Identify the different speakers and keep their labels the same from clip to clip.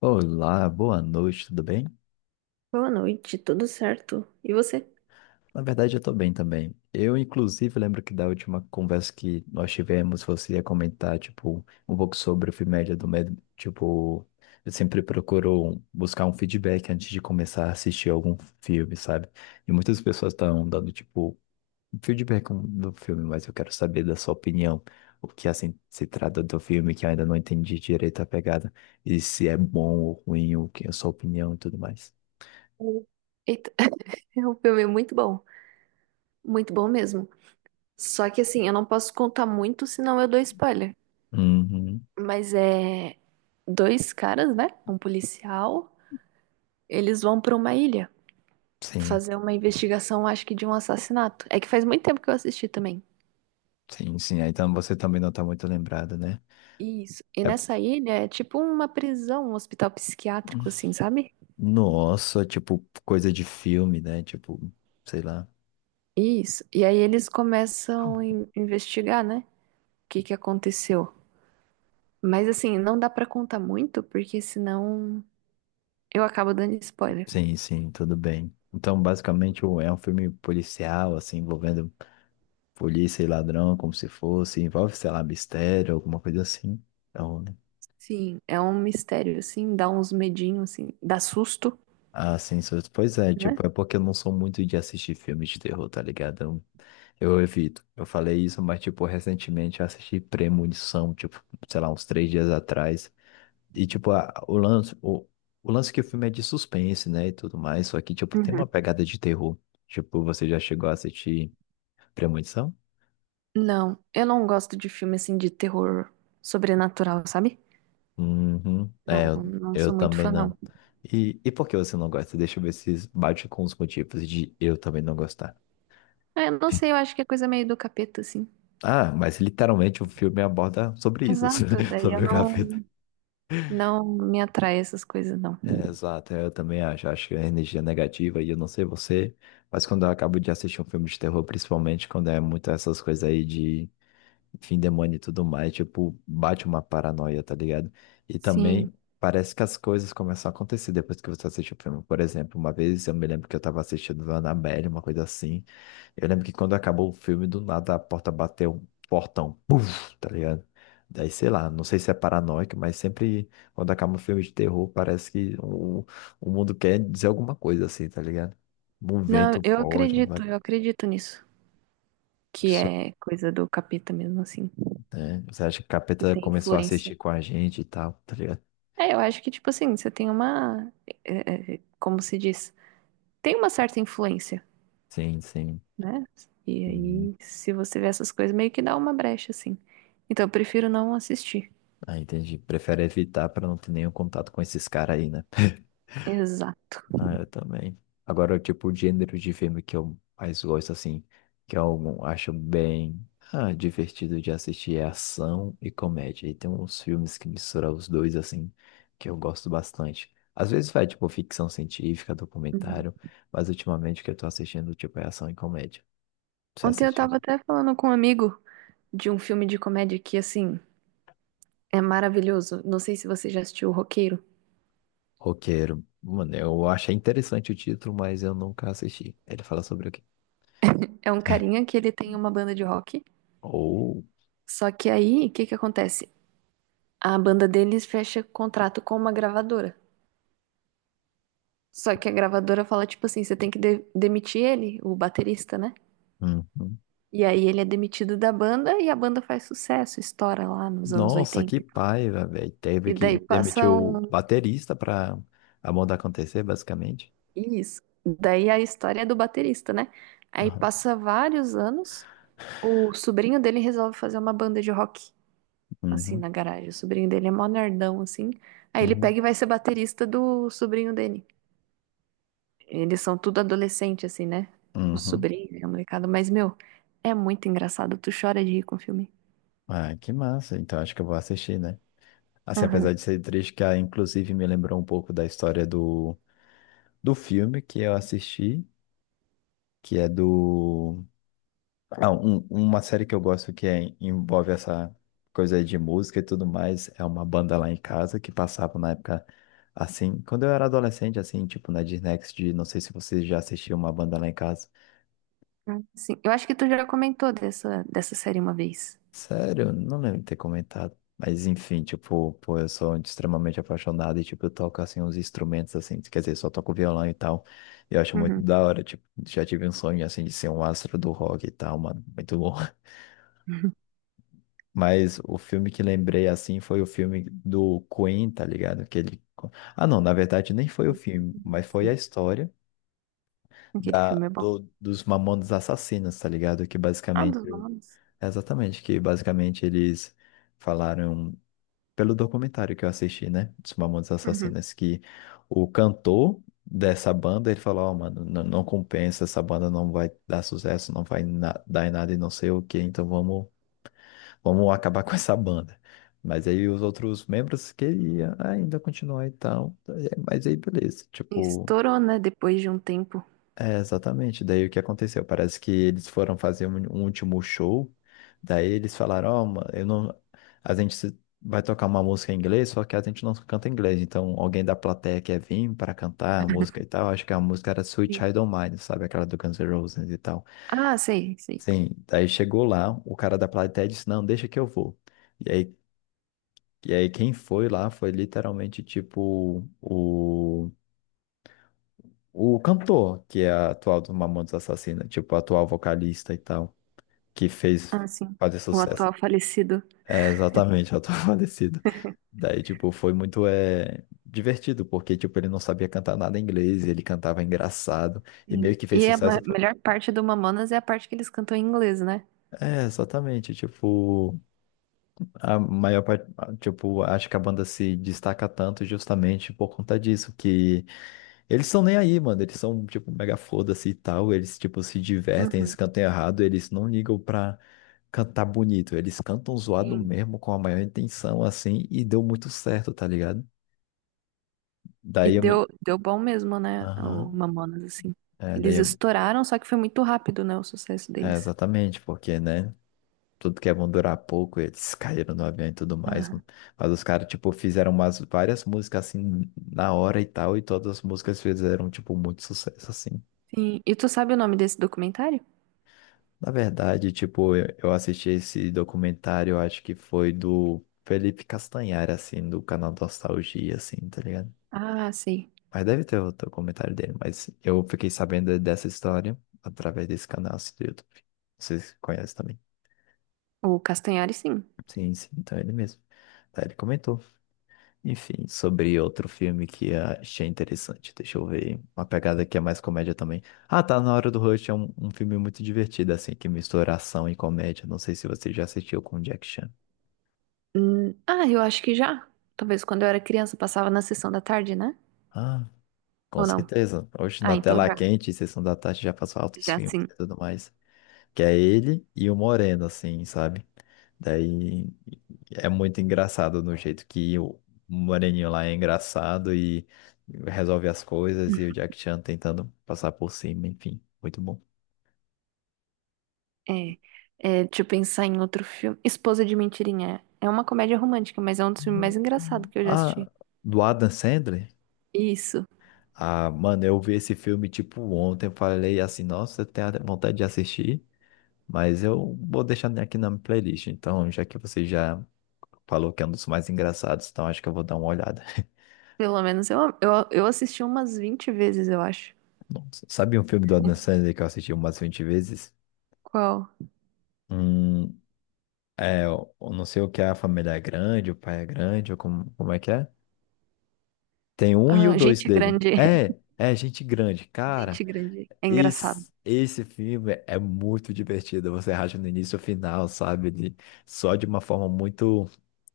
Speaker 1: Olá, boa noite, tudo bem?
Speaker 2: Boa noite, tudo certo? E você?
Speaker 1: Na verdade, eu tô bem também. Eu, inclusive, lembro que da última conversa que nós tivemos, você ia comentar, tipo, um pouco sobre o filme do Medo. Tipo, eu sempre procuro buscar um feedback antes de começar a assistir algum filme, sabe? E muitas pessoas estão dando, tipo, um feedback do filme, mas eu quero saber da sua opinião. O que, assim, se trata do filme que eu ainda não entendi direito a pegada. E se é bom ou ruim, o que é a sua opinião e tudo mais.
Speaker 2: Oi. Eita, é um filme muito bom mesmo. Só que assim, eu não posso contar muito, senão eu dou spoiler.
Speaker 1: Uhum.
Speaker 2: Mas é dois caras, né? Um policial, eles vão pra uma ilha
Speaker 1: Sim,
Speaker 2: fazer uma investigação, acho que de um assassinato. É que faz muito tempo que eu assisti também.
Speaker 1: sim, sim. Aí você também não tá muito lembrado, né?
Speaker 2: Isso. E
Speaker 1: É...
Speaker 2: nessa ilha é tipo uma prisão, um hospital psiquiátrico, assim, sabe?
Speaker 1: Nossa, tipo, coisa de filme, né? Tipo, sei lá.
Speaker 2: Isso. E aí eles começam a investigar, né? O que que aconteceu? Mas assim, não dá pra contar muito, porque senão eu acabo dando spoiler.
Speaker 1: Sim, sim, tudo bem. Então, basicamente, é um filme policial, assim, envolvendo polícia e ladrão, como se fosse, envolve, sei lá, mistério, alguma coisa assim. Então, né?
Speaker 2: Sim, é um mistério, assim, dá uns medinhos, assim, dá susto,
Speaker 1: Ah, sim, pois é,
Speaker 2: né?
Speaker 1: tipo, é porque eu não sou muito de assistir filmes de terror, tá ligado? Eu evito. Eu falei isso, mas, tipo, recentemente eu assisti Premonição, tipo, sei lá, uns três dias atrás. E, tipo, o lance, o lance que o filme é de suspense, né, e tudo mais, só que, tipo, tem
Speaker 2: Uhum.
Speaker 1: uma pegada de terror. Tipo, você já chegou a assistir Premonição?
Speaker 2: Não, eu não gosto de filme, assim, de terror sobrenatural, sabe?
Speaker 1: Uhum.
Speaker 2: Não,
Speaker 1: É,
Speaker 2: não
Speaker 1: eu
Speaker 2: sou muito
Speaker 1: também
Speaker 2: fã,
Speaker 1: não.
Speaker 2: não.
Speaker 1: E por que você não gosta? Deixa eu ver se bate com os motivos de eu também não gostar.
Speaker 2: Eu não sei, eu acho que é coisa meio do capeta, assim.
Speaker 1: Ah, mas literalmente o filme aborda sobre isso,
Speaker 2: Exato, daí eu
Speaker 1: sobre o capeta.
Speaker 2: não, não me atrai essas coisas, não.
Speaker 1: É, exato, eu também acho. Acho que a energia é negativa e eu não sei você, mas quando eu acabo de assistir um filme de terror, principalmente quando é muito essas coisas aí de enfim, demônio e tudo mais, tipo, bate uma paranoia, tá ligado? E
Speaker 2: Sim.
Speaker 1: também parece que as coisas começam a acontecer depois que você assiste o filme. Por exemplo, uma vez eu me lembro que eu tava assistindo Annabelle, uma coisa assim. Eu lembro que quando acabou o filme, do nada a porta bateu um portão, puf, tá ligado? Daí, sei lá, não sei se é paranoico, mas sempre quando acaba um filme de terror, parece que o mundo quer dizer alguma coisa assim, tá ligado? Um
Speaker 2: Não,
Speaker 1: vento forte,
Speaker 2: eu acredito nisso. Que é coisa do capeta mesmo, assim.
Speaker 1: né? Você acha que o
Speaker 2: Que
Speaker 1: capeta
Speaker 2: tem
Speaker 1: começou a
Speaker 2: influência.
Speaker 1: assistir com a gente e tal, tá ligado?
Speaker 2: É, eu acho que, tipo assim, você tem uma. Como se diz? Tem uma certa influência,
Speaker 1: Sim, sim.
Speaker 2: né? E
Speaker 1: Uhum.
Speaker 2: aí, se você vê essas coisas, meio que dá uma brecha, assim. Então, eu prefiro não assistir.
Speaker 1: Ah, entendi. Prefere evitar pra não ter nenhum contato com esses caras aí, né?
Speaker 2: Exato.
Speaker 1: Ah, eu também. Agora, tipo, o gênero de filme que eu mais gosto, assim, que eu acho bem divertido de assistir é ação e comédia. E tem uns filmes que misturam os dois, assim, que eu gosto bastante. Às vezes vai, tipo, ficção científica,
Speaker 2: Uhum.
Speaker 1: documentário, mas ultimamente o que eu tô assistindo, tipo, é ação e comédia. Você
Speaker 2: Ontem eu
Speaker 1: assistiu?
Speaker 2: tava até falando com um amigo de um filme de comédia que, assim, é maravilhoso. Não sei se você já assistiu O Roqueiro.
Speaker 1: Roqueiro. Mano, eu achei interessante o título, mas eu nunca assisti. Ele fala sobre o quê?
Speaker 2: É um carinha que ele tem uma banda de rock.
Speaker 1: Oh,
Speaker 2: Só que aí, o que que acontece? A banda deles fecha contrato com uma gravadora. Só que a gravadora fala, tipo assim, você tem que demitir ele, o baterista, né?
Speaker 1: uhum.
Speaker 2: E aí ele é demitido da banda e a banda faz sucesso, estoura lá nos anos
Speaker 1: Nossa,
Speaker 2: 80.
Speaker 1: que
Speaker 2: E tal.
Speaker 1: paiva, velho. Teve
Speaker 2: E
Speaker 1: que
Speaker 2: daí
Speaker 1: demitir
Speaker 2: passa
Speaker 1: o
Speaker 2: um...
Speaker 1: baterista pra a moda acontecer, basicamente.
Speaker 2: Isso. Daí a história é do baterista, né? Aí
Speaker 1: Aham.
Speaker 2: passa vários anos, o sobrinho dele resolve fazer uma banda de rock, assim,
Speaker 1: Uhum.
Speaker 2: na garagem. O sobrinho dele é mó nerdão, assim. Aí ele
Speaker 1: Uhum.
Speaker 2: pega e vai ser baterista do sobrinho dele. Eles são tudo adolescente, assim, né? O
Speaker 1: Uhum.
Speaker 2: sobrinho, a molecada. Mas, meu, é muito engraçado. Tu chora de rir com o filme.
Speaker 1: Ah, que massa. Então acho que eu vou assistir, né? Assim, apesar
Speaker 2: Aham.
Speaker 1: de ser triste, que inclusive me lembrou um pouco da história do filme que eu assisti, que é do uma série que eu gosto que envolve essa coisa aí de música e tudo mais é uma banda lá em casa que passava na época, assim, quando eu era adolescente, assim, tipo na Disney XD, não sei se você já assistiu uma banda lá em casa.
Speaker 2: Sim, eu acho que tu já comentou dessa série uma vez.
Speaker 1: Sério, não lembro de ter comentado. Mas enfim, tipo, pô, eu sou extremamente apaixonado e, tipo, eu toco, assim, uns instrumentos, assim, quer dizer, só toco violão e tal. E eu acho muito
Speaker 2: Uhum.
Speaker 1: da hora, tipo, já tive um sonho, assim, de ser um astro do rock e tal, mano, muito. Mas o filme que lembrei assim foi o filme do Queen, tá ligado? Que ele... Ah, não, na verdade nem foi o filme, mas foi a
Speaker 2: Sim,
Speaker 1: história
Speaker 2: aquele filme é bom.
Speaker 1: dos Mamonas Assassinas, tá ligado? Que
Speaker 2: Ah,
Speaker 1: basicamente.
Speaker 2: dos nomes.
Speaker 1: Exatamente, que basicamente eles falaram, pelo documentário que eu assisti, né? Dos Mamonas
Speaker 2: Uhum.
Speaker 1: Assassinas, que o cantor dessa banda, ele falou: Ó, mano, não, não compensa, essa banda não vai dar sucesso, não vai na- dar em nada e não sei o quê, então vamos acabar com essa banda. Mas aí os outros membros queriam ainda continuar e tal. É, mas aí beleza, tipo,
Speaker 2: Estourou, né? Depois de um tempo.
Speaker 1: é exatamente. Daí o que aconteceu? Parece que eles foram fazer um último show. Daí eles falaram, ó, mano, eu não. A gente vai tocar uma música em inglês, só que a gente não canta inglês. Então alguém da plateia quer vir para cantar a música e tal. Acho que a música era Sweet
Speaker 2: Sim.
Speaker 1: Child O' Mine, sabe? Aquela do Guns N' Roses e tal.
Speaker 2: Ah, sei, sei.
Speaker 1: Sim, daí chegou lá, o cara da plateia disse, não, deixa que eu vou. E aí e aí quem foi lá foi literalmente tipo o cantor, que é a atual do Mamonas Assassina, tipo a atual vocalista e tal, que fez
Speaker 2: Ah, sim.
Speaker 1: fazer
Speaker 2: O
Speaker 1: sucesso.
Speaker 2: atual falecido.
Speaker 1: É exatamente, a atual falecida. Daí, tipo, foi muito é, divertido, porque, tipo, ele não sabia cantar nada em inglês, ele cantava engraçado, e meio
Speaker 2: Sim.
Speaker 1: que fez
Speaker 2: E a
Speaker 1: sucesso.
Speaker 2: melhor parte do Mamonas é a parte que eles cantam em inglês, né?
Speaker 1: É, exatamente, tipo, a maior parte, tipo, acho que a banda se destaca tanto justamente por conta disso, que eles são nem aí, mano. Eles são, tipo, mega foda-se e tal. Eles, tipo, se divertem, eles
Speaker 2: Uhum.
Speaker 1: cantam errado. Eles não ligam pra cantar bonito. Eles cantam zoado
Speaker 2: Sim.
Speaker 1: mesmo, com a maior intenção, assim. E deu muito certo, tá ligado?
Speaker 2: E
Speaker 1: Daí eu me...
Speaker 2: deu bom mesmo, né? O
Speaker 1: Aham.
Speaker 2: Mamonas, assim.
Speaker 1: É, daí
Speaker 2: Eles
Speaker 1: eu...
Speaker 2: estouraram, só que foi muito rápido, né? O sucesso
Speaker 1: É,
Speaker 2: deles.
Speaker 1: exatamente. Porque, né? Tudo que é bom durar pouco. Eles caíram no avião e tudo mais.
Speaker 2: Ah,
Speaker 1: Mas os caras, tipo, fizeram umas várias músicas, assim, na hora e tal. E todas as músicas fizeram, tipo, muito sucesso, assim.
Speaker 2: sim. E tu sabe o nome desse documentário?
Speaker 1: Na verdade, tipo, eu assisti esse documentário, eu acho que foi do Felipe Castanhari, assim, do canal Nostalgia, assim, tá ligado?
Speaker 2: Ah, sei.
Speaker 1: Mas deve ter outro comentário dele, mas eu fiquei sabendo dessa história através desse canal assim, do YouTube. Vocês conhecem também?
Speaker 2: O Castanhari, sim.
Speaker 1: Sim, sim, então é ele mesmo. Daí ele comentou. Enfim, sobre outro filme que achei interessante. Deixa eu ver. Uma pegada que é mais comédia também. Ah, tá na hora do Rush. É um filme muito divertido, assim, que mistura ação e comédia. Não sei se você já assistiu com o Jack Chan.
Speaker 2: Ah, eu acho que já. Talvez quando eu era criança passava na sessão da tarde, né?
Speaker 1: Ah, com
Speaker 2: Ou não?
Speaker 1: certeza. Hoje
Speaker 2: Ah,
Speaker 1: na
Speaker 2: então
Speaker 1: tela
Speaker 2: já.
Speaker 1: quente, Sessão da Tarde já passou altos
Speaker 2: Já
Speaker 1: filmes
Speaker 2: sim.
Speaker 1: e tudo mais. Que é ele e o Moreno, assim, sabe? Daí é muito engraçado no jeito que o Moreninho lá é engraçado e resolve as coisas e o Jack Chan tentando passar por cima, enfim, muito bom.
Speaker 2: É, deixa eu pensar em outro filme. Esposa de Mentirinha. É uma comédia romântica, mas é um dos filmes mais engraçados que eu já assisti.
Speaker 1: Ah, do Adam Sandler?
Speaker 2: Isso.
Speaker 1: Ah, mano, eu vi esse filme tipo ontem, eu falei assim, nossa, eu tenho vontade de assistir. Mas eu vou deixar aqui na minha playlist. Então, já que você já falou que é um dos mais engraçados, então acho que eu vou dar uma olhada.
Speaker 2: Pelo menos eu assisti umas 20 vezes, eu acho.
Speaker 1: Nossa, sabe um filme do Adam Sandler que eu assisti umas 20 vezes?
Speaker 2: Qual?
Speaker 1: Hum, é, eu não sei o que é a família é grande, o pai é grande, ou como, como é que é? Tem um e o
Speaker 2: Ah,
Speaker 1: dois
Speaker 2: Gente
Speaker 1: dele.
Speaker 2: Grande.
Speaker 1: É, é gente grande. Cara,
Speaker 2: Gente Grande. É engraçado.
Speaker 1: Esse filme é muito divertido. Você racha no início e final, sabe? Só de uma forma muito,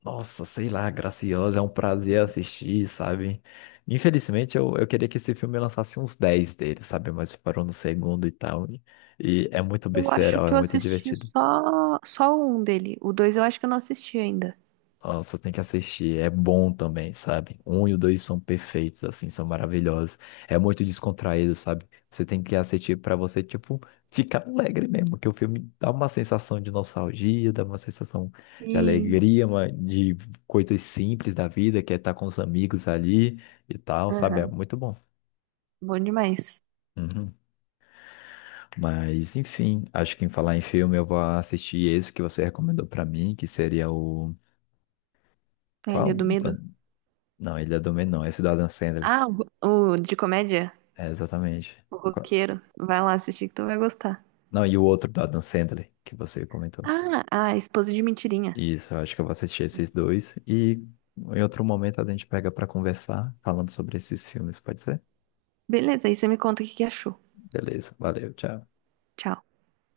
Speaker 1: nossa, sei lá, graciosa. É um prazer assistir, sabe? Infelizmente, eu queria que esse filme lançasse uns 10 dele, sabe? Mas parou no segundo e tal. E é muito
Speaker 2: Eu acho
Speaker 1: besteirol,
Speaker 2: que
Speaker 1: é
Speaker 2: eu
Speaker 1: muito
Speaker 2: assisti
Speaker 1: divertido.
Speaker 2: só um dele. O dois eu acho que eu não assisti ainda.
Speaker 1: Nossa, tem que assistir. É bom também, sabe? Um e o dois são perfeitos, assim, são maravilhosos. É muito descontraído, sabe? Você tem que assistir pra você, tipo, ficar alegre mesmo, que o filme dá uma sensação de nostalgia, dá uma sensação de
Speaker 2: Sim.
Speaker 1: alegria, de coisas simples da vida, que é estar com os amigos ali e tal, sabe? É
Speaker 2: Aham.
Speaker 1: muito bom.
Speaker 2: Bom demais.
Speaker 1: Uhum. Mas, enfim, acho que em falar em filme, eu vou assistir esse que você recomendou pra mim, que seria o.
Speaker 2: É, Ilha
Speaker 1: Qual?
Speaker 2: do Medo.
Speaker 1: Não, ele é do Menor, é o Cidadão Sandler.
Speaker 2: Ah, o de comédia?
Speaker 1: É, exatamente.
Speaker 2: O
Speaker 1: Qua-
Speaker 2: Roqueiro. Vai lá assistir que tu vai gostar.
Speaker 1: Não, e o outro do Adam Sandler, que você comentou.
Speaker 2: Ah, a Esposa de Mentirinha.
Speaker 1: Isso, eu acho que eu vou assistir esses dois. E em outro momento a gente pega para conversar falando sobre esses filmes, pode ser?
Speaker 2: Beleza, aí você me conta o que que achou.
Speaker 1: Beleza, valeu, tchau.
Speaker 2: Tchau.